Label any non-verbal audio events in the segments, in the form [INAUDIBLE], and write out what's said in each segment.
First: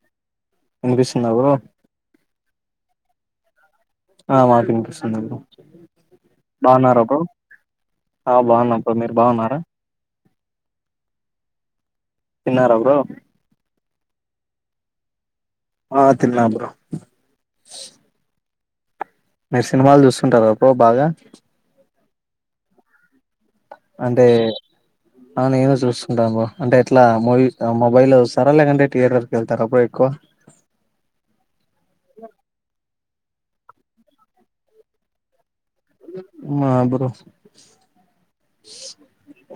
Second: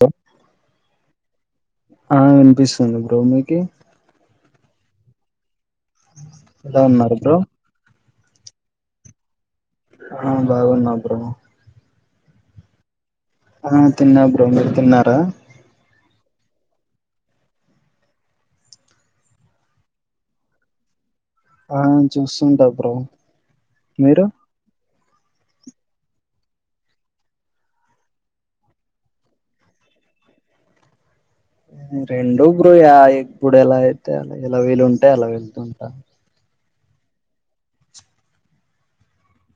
స వినిపిస్తుందా బ్రో ముందు బ్రో మీకి ఆహ్ మాకు ఇనిపిస్తుందండి ఎలా ఉన్నారు బ్రో ఆహ్ బావున్నాం బ్రో మీరు బావున్నారా ఆహ్ బాగున్నా బ్రో తిన్నరా బ్రో తిన్న బ్రో మీరు తిన్నారా ఆహ్ తిన్నా బ్రో మీరు సినిమాలు చూస్తుంటార బ్రో బాగా ఆహ్ చూస్తుంటా బ్రో మీరు అంటే ఆ నేను చూసుకుంటాను. బ్రో అంటే ఎట్లా మూవీ మొబైల్ లో చూస్తారా, లేకంటే థియేటర్కి వెళ్తార అప్పుడు ఎక్కువ రెండు బ్రో ఇప్పుడు ఎలా అయితే అ ఎలా వీలుంటే అలా వెళ్తుంటా అ [INAUDIBLE] బ్రో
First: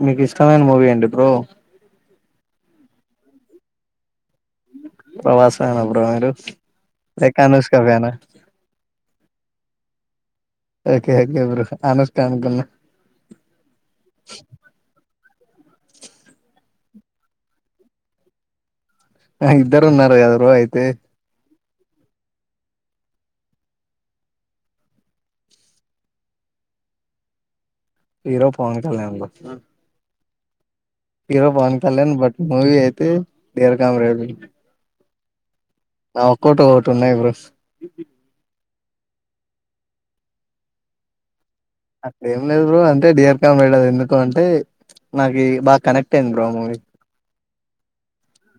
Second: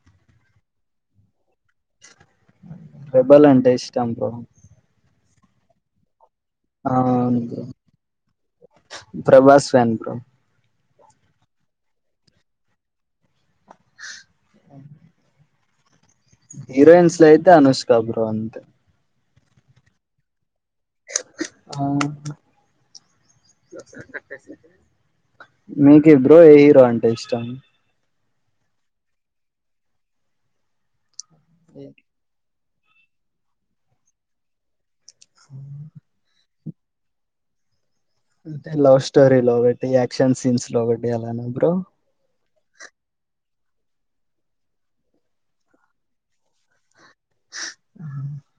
మీకు ఇష్టమైన మూవీ ఏంటీ బ్రో. రెబల్ అంటే ఇష్టం బ్రో. ప్రభాస్ అరా బ్రో. ఆ లేక అవును bro Anushka fan. Prabhas fan bro. Okay okay bro Anushka అనుకున్న. [INAUDIBLE] హీరోయిన్స్ లో అయితే అనుష్క బ్రో అంతే. ఇద్దరు ఉన్నారు కదా బ్రో అయితే. మీకు బ్రో ఏ హీరో అంటే ఇష్టం. Hero Pawan Kalyan bro. Hero Pawan Kalyan but movie అయితే డియర్ కామ్రేడ్. ఒకటే ఒకటి ఉన్నాయి బ్రో. అయితే లవ్ స్టోరీ లో ఒకటి యాక్షన్ సీన్స్ లో ఒకటి అలా. అంతే. లేదు బ్రో అంటే డియర్ కామ్రేడ్ ఎందుకు అంటే నాకి బాగా కనెక్ట్ అయింది. బ్రో ఆ మూవీ హ [INAUDIBLE]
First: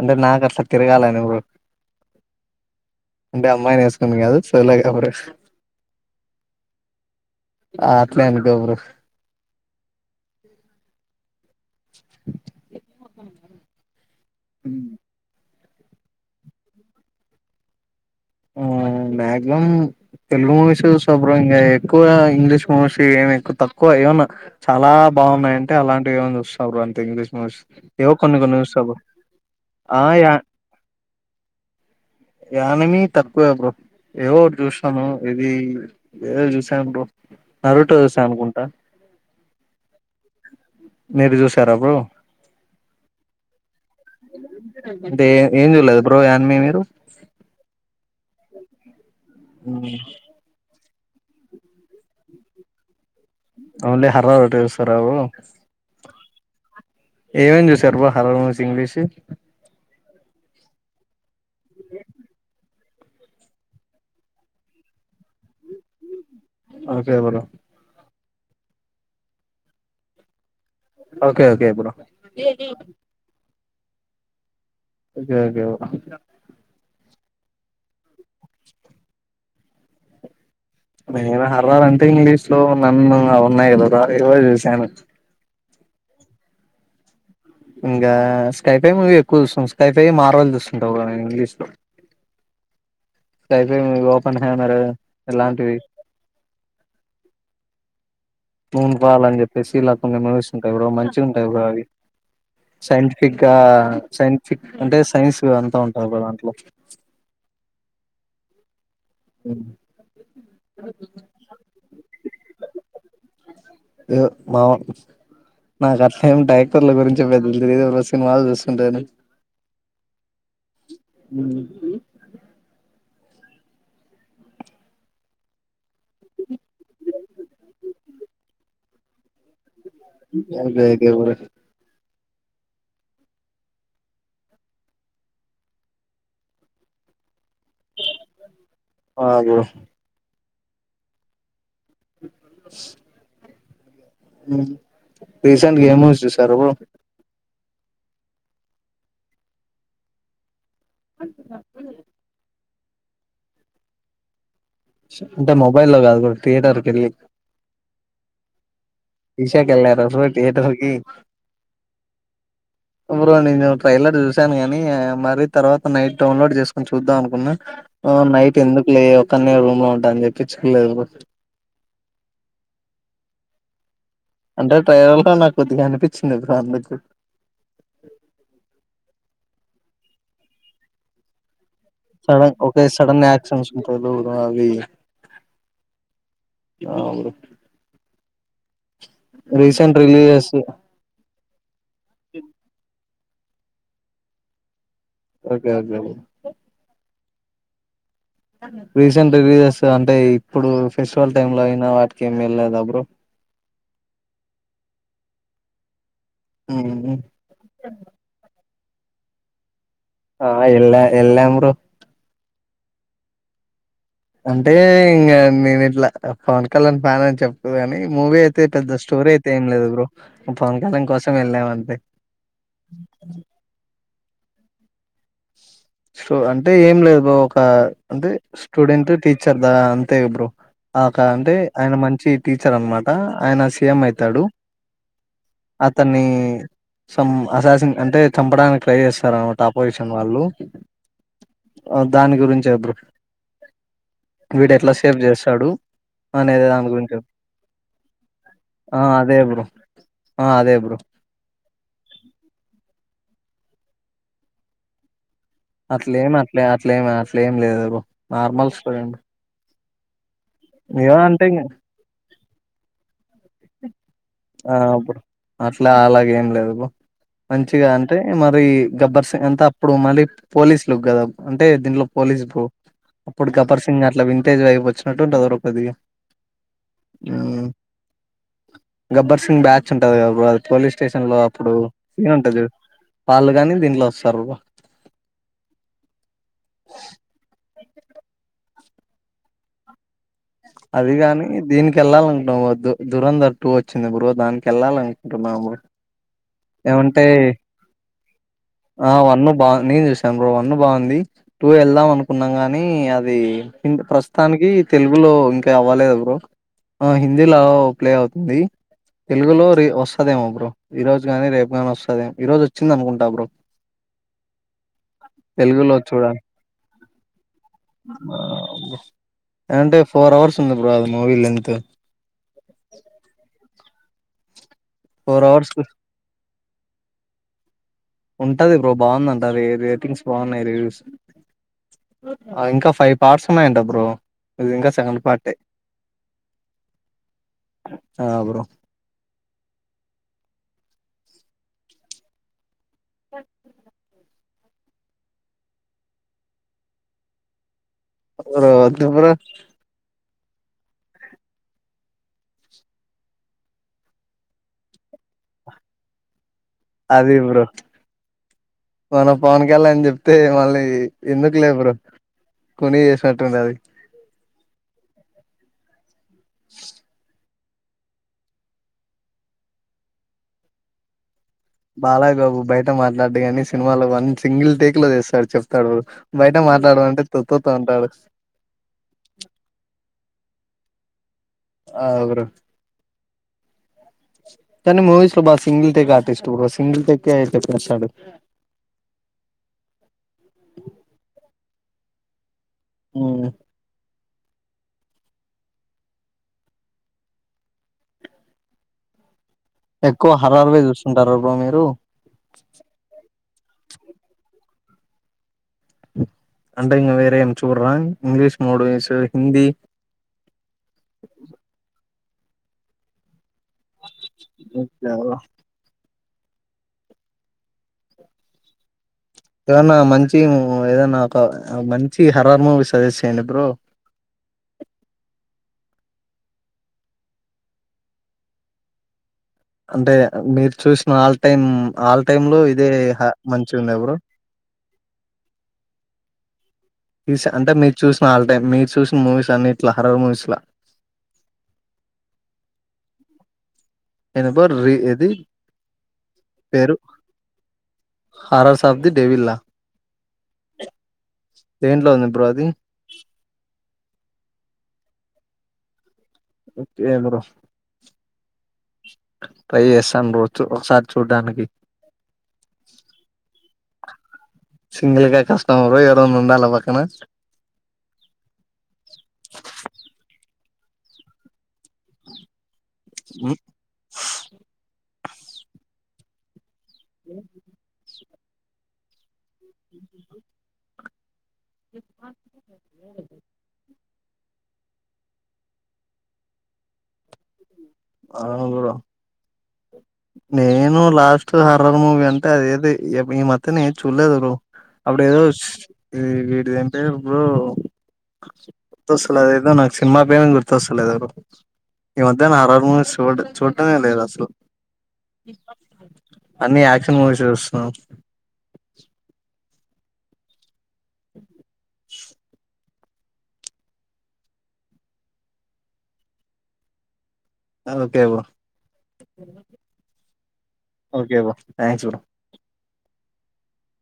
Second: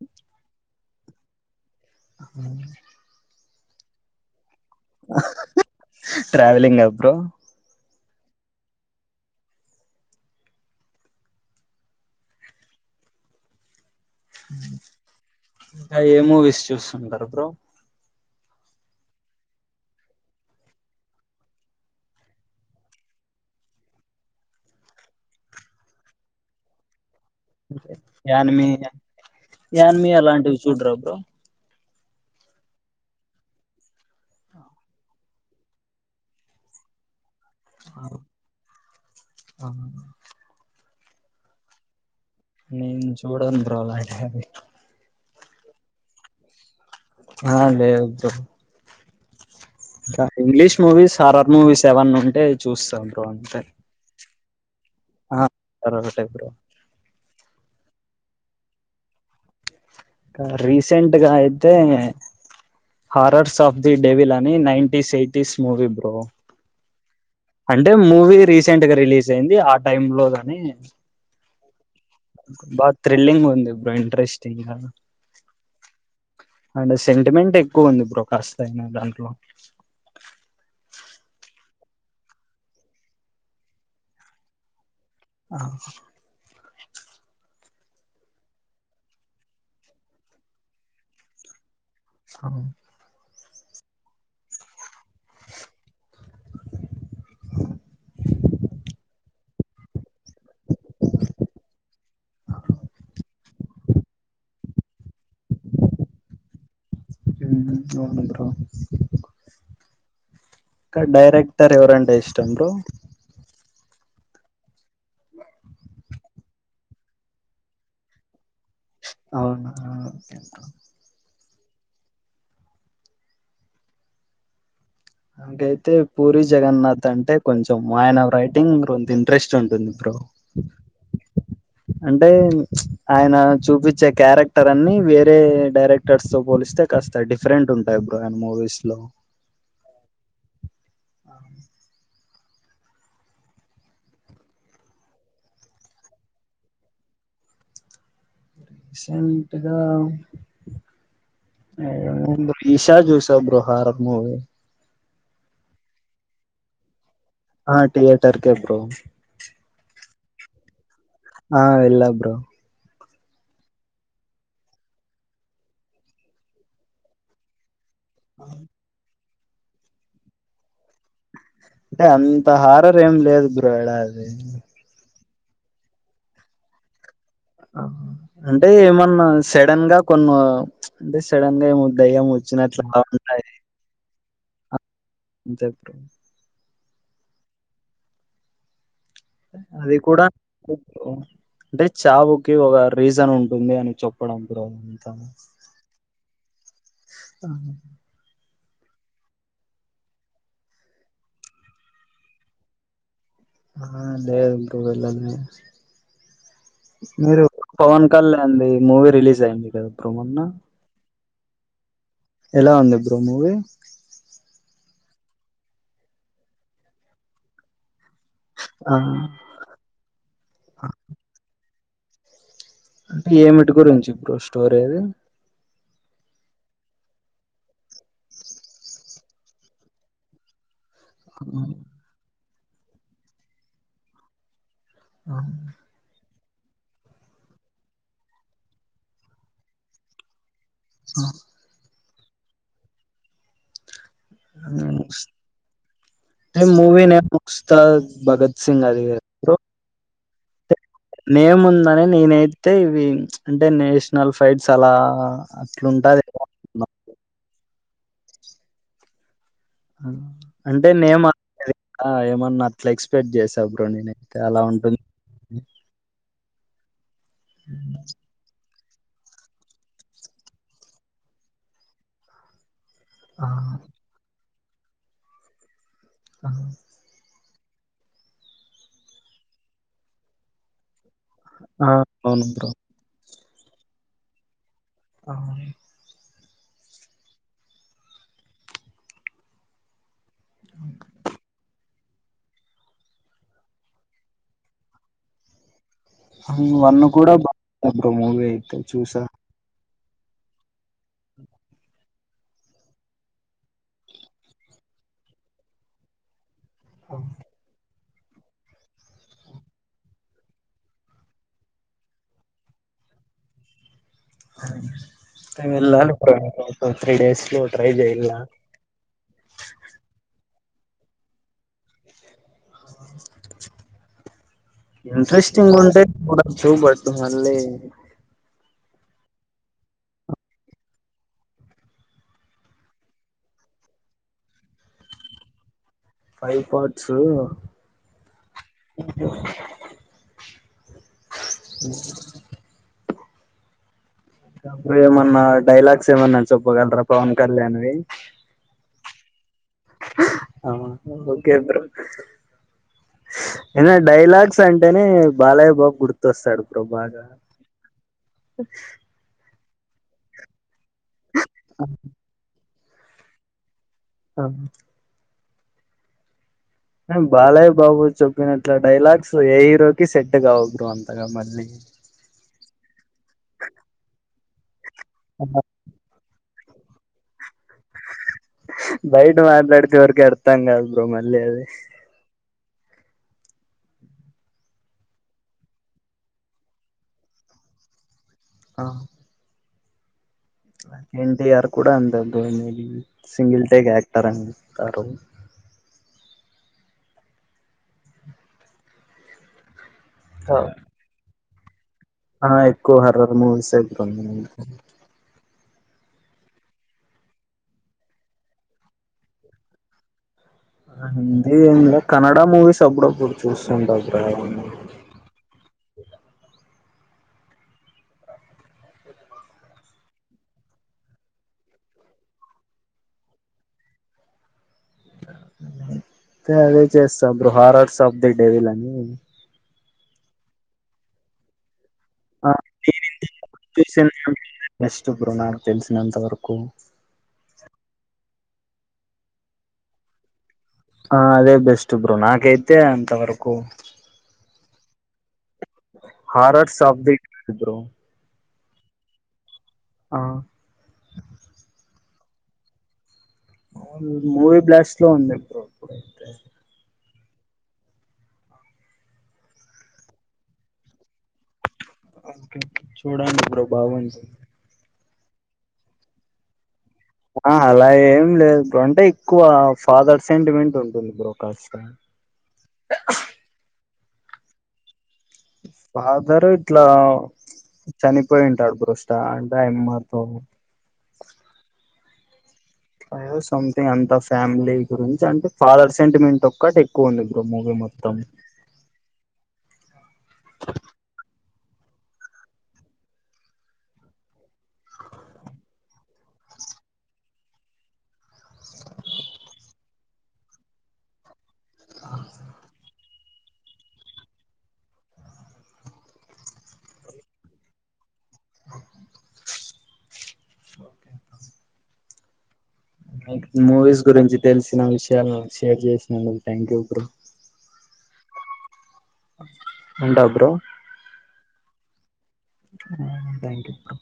అంటే నాకు అట్లా తీరగాలని బ్రో [UNINTELLIGIBLE] అంటే అమ్మాయిని వేసుకొని కాదు. సోలోగా బ్రో ట్రావెలింగ్ కదా బ్రో. లేనుగా బ్రో. [UNINTELLIGIBLE] [INAUDIBLE] ఇంకా ఏ మూవీస్ చూస్తుంటారు బ్రో. హు మ్యాక్సిమం తెలుగు మూవీస్ చూస్తా బ్రో ఇంకా ఎక్కువ ఇంగ్లీష్ మూవీస్ ఏమి ఎక్కువ తక్కువ ఏమన్నా చాలా బాగున్నాయింటే అలాంటివి ఏమనా చూస్తా బ్రో అంతే మూవీస్ ఏవో కొన్ని కొన్ని యానిమి చూస్తా బ్రో ఆ యానిమి యా అలాంటివి చూడరా బ్రో. యానిమి. తక్కువే బ్రో ఎవో చూసాను ఇది ఏదో చూసాను బ్రో. ఆ రొట్టె దోసె అనుకుంటా. ఆ మీరు చూశారా బ్రో. నేను చూడంను బ్రో అలాంటివి. అ ఏం చూడలేదు బ్రో యనిమవి. ఆ లేేదు సా క English movies are are movies ఏవన్నుంటే చూస్తా అవున్లే హర్రర్ ట్రెవ్స్ రావు ఆ ఒకటే బ్రో ఏమేం చూస్ సర్వ హర్రర్ మూవీస్ ఇంగ్లీష్ రీసెంట్ గా అయితే హారర్స్ ఆఫ్ ది డేవిల్ అని నైటిన్టీన్స్ యైటీస్ మూవీ బ్రో ఓ కేమల అంటే మూవీ రీసెంట్ గ రిలీజ్ అయింది ఆ టైమ్ లో గాని ఓకే ఓకే బ్రో బ థ్రిలింగ్ ఫ్రెండ్ ట్రెస్ okay okay bro and sentiment కువ ఉంది కాస్త అయినా దాంట్లో నేను హర్రర్ అంటే ఇంగ్లీష్ లో నన్ను అవున ఎరోరా ఏరో చూసాను ఆ ఇంకా స్కైఫై మూవీ ఎక్కువ చూసం స్కైఫై మార్వల్ చూస్తుంటా ఇంగ్లీషులో స్కైఫై ఓపెన్ హైమర్ ఇలాంటివి మూన్ పాల్ అన్ చెప్పేసి ఇల కొన్ని మూవిస్ ఉంటయి బ్రో మంచిగ ఉంటయి బ్రో అవి సైంటిఫిక్ ఇంకా సైంటిఫిక్ అంటే సైన్స్ అంత ఉంటాది బ్రో దాంట్లో ఉమ్ అవున్ బ్రో క డైరెక్టర్ ఎవరంటే ఇష్టం బ్రో ఉ మా నాకట్లేం డైరెక్టర్ల గురించి పెద్ద తేలిదు ఎవ్రో సినిమాలు చూస్ అవునా మీకీ నాకైతే పూరి జగన్నాథ్ అంటే కొంచెం ఆయన రైటింగ్ రొంత ఇంట్రెస్ట్ ఉంటుంది బ్రో అయితే ఒకే బ్రో అంటే ఆయన చూపిచే క్యారెక్టర్ అన్ని వేరే డైరెక్టర్స్ తో పోలిస్తే కాస్త డిఫ్ ఫ్రెంట్ ఉంటాయి బ్రో ఆయన మూవీస్ లో ఆ బ్రో [INAUDIBLE] ఉ రీసెంట్ గ ఏం మూవీస్ చూసారు రీసెంట్ గా ఏం చులే ఈషా చూస బ్రో హారర్ర్ మూవీ. అంటే మొబైల్లో లో కాదు బ్రో థియేటర్కి ఎళ్ళి ఆ థియేటర్ కే బ్రో విషాక ఎళ్లార బ్రో థియేటర్ కి ఆ వెళ్లా బ్రో బ్రో నేను ట్రైలర్ చూశాను గాని మరీ తర్వాత నైట్ డౌన్లోడ్ చేసుకొని చూద్దాం అనుకున్నా. ఉమ్ నైట్ ఎందుకు లే ఒక్కన్నే రూమ్ లో ఉంటా అని చెప్పి చూడలేదు బ్రో. అంటే అంత హారర్ర్ ఏం లేదు బ్రో ఆడ అంటే ట్రైలర్ నాకు కొద్దిగా అనిపించింది బ్రో అందుకు. ఆహా అంటే ఏమన్నా సడన్ గా కొన్ని అంటే సడన్ గా ఏమ సడన్ ఒకే సడన్ యాక్షన్స్ ఉంటాయి. [UNINTELLIGIBLE] జప్ట్ [UNINTELLIGIBLE] అది రీసెంట్ కూడా రిలీజెస్ అంటే చావుకి ఒక రీజ రీజన్ ఉంటుంది అని చెప్పడానికి కూడ [INAUDIBLE] ఓకే ఓకే బ్రో ఆహా రీసెంట్ రిలీజ్సే అంటే ఇప్పుడు ఫెస్టివల్ టైమ్ లో అయిన వాటికి ఏం వెళ్లేదా బ్రో. ఆ లేదు బ్రో వెళ్ళలే ఉమ్ మీరు పవన్ కళ్యాణ్ ది మూవీ రిలీజ్ అయింది కదా బ్రో మొన్న ఆ ఎళ్లా ఎల్లాం బ్రో. ఎలా వుంది బ్రో మూవీ. అంటే ఇంగా మేము ఇట్లా పవన్ కళ్యాణ్ ఫ్యాన్ అని చెప్పొద్దు కాని. మూవీ అయితే ఆ పెద్ద స్టోరీ అయితే ఏం లేదు బ్రో పవన్ కళ్యాణ్ కోసం వెళ్ళాం అంతే. అంటే ఏమిటి గురించి బ్రో స్టోరి ఏది స్టో అంటే ఏం లేదు బ్రో ఒక అంటే స్టూడెంట్ టీచర్ దా అంతే బ్రో. ఆ కా అంటే ఆహా! ఆయన మంచి టీచర్ అన్నమాట ఆయన సీఎం అయితాడు. ఆహా! అతన్నీ సమ్ అసాస అంటే చంపడానికి ట్రై చేస్తారు అన్నమాట ఆపొజిషన్ వాళ్ళు. హ ఆ దాని గురించే బ్రో వీడు ఎట్లా సేవ్ ముస్ చేస్తాడు ఈ అనేది దాని మూవీ గురించి నేమ్ ముక్స్తాద్ భగత్ సింగ్ ఆ అది కదా అదే బ్రో ఆ అదే బొ నేముందని నేనైతే ఇవి అంటే నేషనల్ ఫైట్స్ అలా అట్లుంటది అట్లేమి ఏమో అట్లే అనుకున్నా. అట్లేమి అట్లే ఏం లేదు నార్మల్ స్టూడెంట్ ఆ అంటే నేమ్ [UNINTELLIGIBLE] అట్లా ఎక్స్ ఎక్స్పెక్ట్ చేసా బ్రో నేనైతే అలా ఆ ఉంటుందనీ బ్రో అట్లా అలాగే ఏం లేదు బ్రో మంచిగా అంటే మరి గబ్బర్ సింగ్ అంతా అప్పుడు మళ్ళీ పోలీసులు కదా అంటే దీంట్లో పోలీసు బ్రో ఆ అప్పుడు గబ్బర్ సింగ్ అట్లా విన్ వింటేజ్ వైబ్ వచ్చినట్టుంటంది బ్రో కొద్దిగా ఆ మ్ గబ్బర్ సింగ్ బ్యాచ్ ఉంటది కదా బ్రో అది పోలీస్ స్టేషన్ లో అప్పుడు ఆ, సీన్ అవును ఉంటది బ్రో చూడు వాళ్ళు గాని దీంట్లో వస్తారు బ్రో ఆహ అది కాని దీనికి ఎళ్ళాలనుకుంటన్నాం దు-దురంధర్ టూ వచ్చింది బ్రో దానికి ఎళ్ళాలి అనుకుంటున్నా బ్రో వన్ను కూడా బాంది బ్రో మూవీ అయితే చూసా సాం బ్రో వన్ బాగుంది టూ వెళ్దాం అనుకున్నాం గాని అది ఇంక్ ప్రస్తుతానికి తెలుగులో ఇంకా అవ్వలేదు బ్రో ఆ హిందిలో ప్లే అవుతుంది తెలుగులో రి వస్తుదేమో బ్రో ఈరోజు గాని రేపు గాని వస్తది ఈ రోజు వచ్చింది అనుకుంటా బ్రో తెలుగులో వెళ్ళాలి బ్రో చూడాలి ఇంక త్రీ డేస్ లో ట్రై చేయ్యల ఆ వుంది బ్రో అది movie length four hours interesting ఉంటే పోద టు వర్త్ మళ్ళీ ఉంటది బ్రో బాగుందంట అది రేటింగ్స్ బాగున్నాయి రివ్యూస్ ఆ ఇంకా ఫైవ్ పార్ట్స్ ఉన్నాయంట బ్రో ఇది ఇంకా సెకండ్ పార్టే ఫైవ్ పార్ట్స్ ఆ బ్రో అప్పుడేమన్నా డైలాగ్స్ ఏమన్నా చెప్పగలరా పవన్ కళ్యాణ్ వి పోవద్దు బ్రో ఆ ఓకే బ్రో ఏన్న డైలాగ్స్ అంటేనే బాలయ్య బాబు గుర్తొస్తాడు బ్రో బాగా అది బ్రో పోన పోన్ ఎల అని చెప్తే మళ్ళీ ఎందుకులే బ్రో కొనీ చేసినట్టుంటది అ బాలయ్య బాబు చెప్పినట్ల డైలాగ్స్ ఏ హీరోకిి సెట్ కావు బ్రో అంతగా మళ్ళీ బాల్లాయ్యబాబు బయట మాట్లాడు కాని సినిమాలో మంచి సింగిల్ టేక్ లో చేస్తారు చెప్తారు బ్రో బయట మాట్లాడడం అంటే టుప్ బయట మాట్లాడితె ఎవరికి అర్ అర్థం కాదూ బ్రో మల్ లెదే తను మూవీస్ లో బా single take artist bro single take ఏ ఐపోస్తాడు ఆ వ ఎంటియారు కూడా అంతె బ్రో నీ ఉమ్. సింగిల్ టేక్ యాక్టర్ అండి కరు ఎక్కువ హరారువే చూస్తుంటారు అ మీరు ఆ ఎక్కువ హర్రర్ మూవీస్ అతుంది అంట ఇంకా వేరే ఏం చూడరా ఇంగ్లీష్ మోడు ఇం సొ హిందీ రండ్లి ఏండక్ కన్నడ మూవీస్ అపుడపుడు చూస్తుంట బ్రో ఏదన్నా మంచి ఏదన్నా ఒక మంచి హరార్ మూవీ సజెస్ట్ చేయ్యండి బ్రో అదే చేస్తా బ్రో హారర్స్ ఆఫ్ ది డేవిలని అంటే మీరు చూసిన ఆల్ టైమ్ ఆల్ టైమ్ లో ఇదే మంచిగా ఉందా బ్రో బెస్ట్ బ్రో నా తెన్సినంత వరకు కు అంటే మీరు చూసిన ఆల్ టైమ్ మీరు చూసిన మూవీస్ అన్నిట్లా హరర్ మూవీస్లా ఆ అదే బెస్ట్ ఇ బ్రో నాకైతే అంత వరకు బరి ఇది horrors of the bro horror of the డేవిల ఆ దేంట్లో ఉంది బ్రో అది మూవీ బ్లాస్ట్లో ఉంది బ్రో ఒకే బ్రో ట్రై చేస్తాను బ్రో ఒక సారి చూడడానికి ఓకే చూడండి బ్రో బాగుంది సింగిల్గా కష్టం బ్రో ఎవరు అన్న ఉందా లవర్ ఆ అలా ఏం లేదు బ్రో అంటే ఎక్కువ ఫాదర్ సెంటిమెంట్ ఉంటుంది బ్రో కర్చ్ [UNINTELLIGIBLE] [UNINTELLIGIBLE] ఫాదరే ఇట్లా చని అప్పుడే వింటాడు బ్రో స్టాండ్ అమ్మతో [UNINTELLIGIBLE] అదో సంథింగ్ అంతాస్ ఫ్యామిలీ గురించి అంటే ఫాదర్ సెంటిమెంట్ ఒక్కటి ఎక్కువ ఉంది బ్రో మూవీ మొ ఆహా [INAUDIBLE] నేను లాస్ట్ టూ హర్రర్ మూవీ అంటే అది ఏది ఈ మధ్యన ఏది చూడలేదు బ్రో అప్పుడు ఏదో వీడిది ఏం పేరు బ్రో గుర్తొస్తలేదు అదేదో నాకు సినిమా పేరు గుర్తొస్తలేదు. ఈ మధ్యన హార్రర్ మూవీస్ చూడ్ చూడమేలేదు అసలు అన్ని యాక్షన్ మూవీస్ చూస్తున్నావ్ [INAUDIBLE] మూవీస్ గురించి తెలిసిన విషయలును షేర్ చేసినందుకు థ్యాంక్ యూ బ్రో అ ఒకే బ్రో ఉంటావ్ bro okay bro thanks bro హ్ థ్యాంక్యూ బ్రో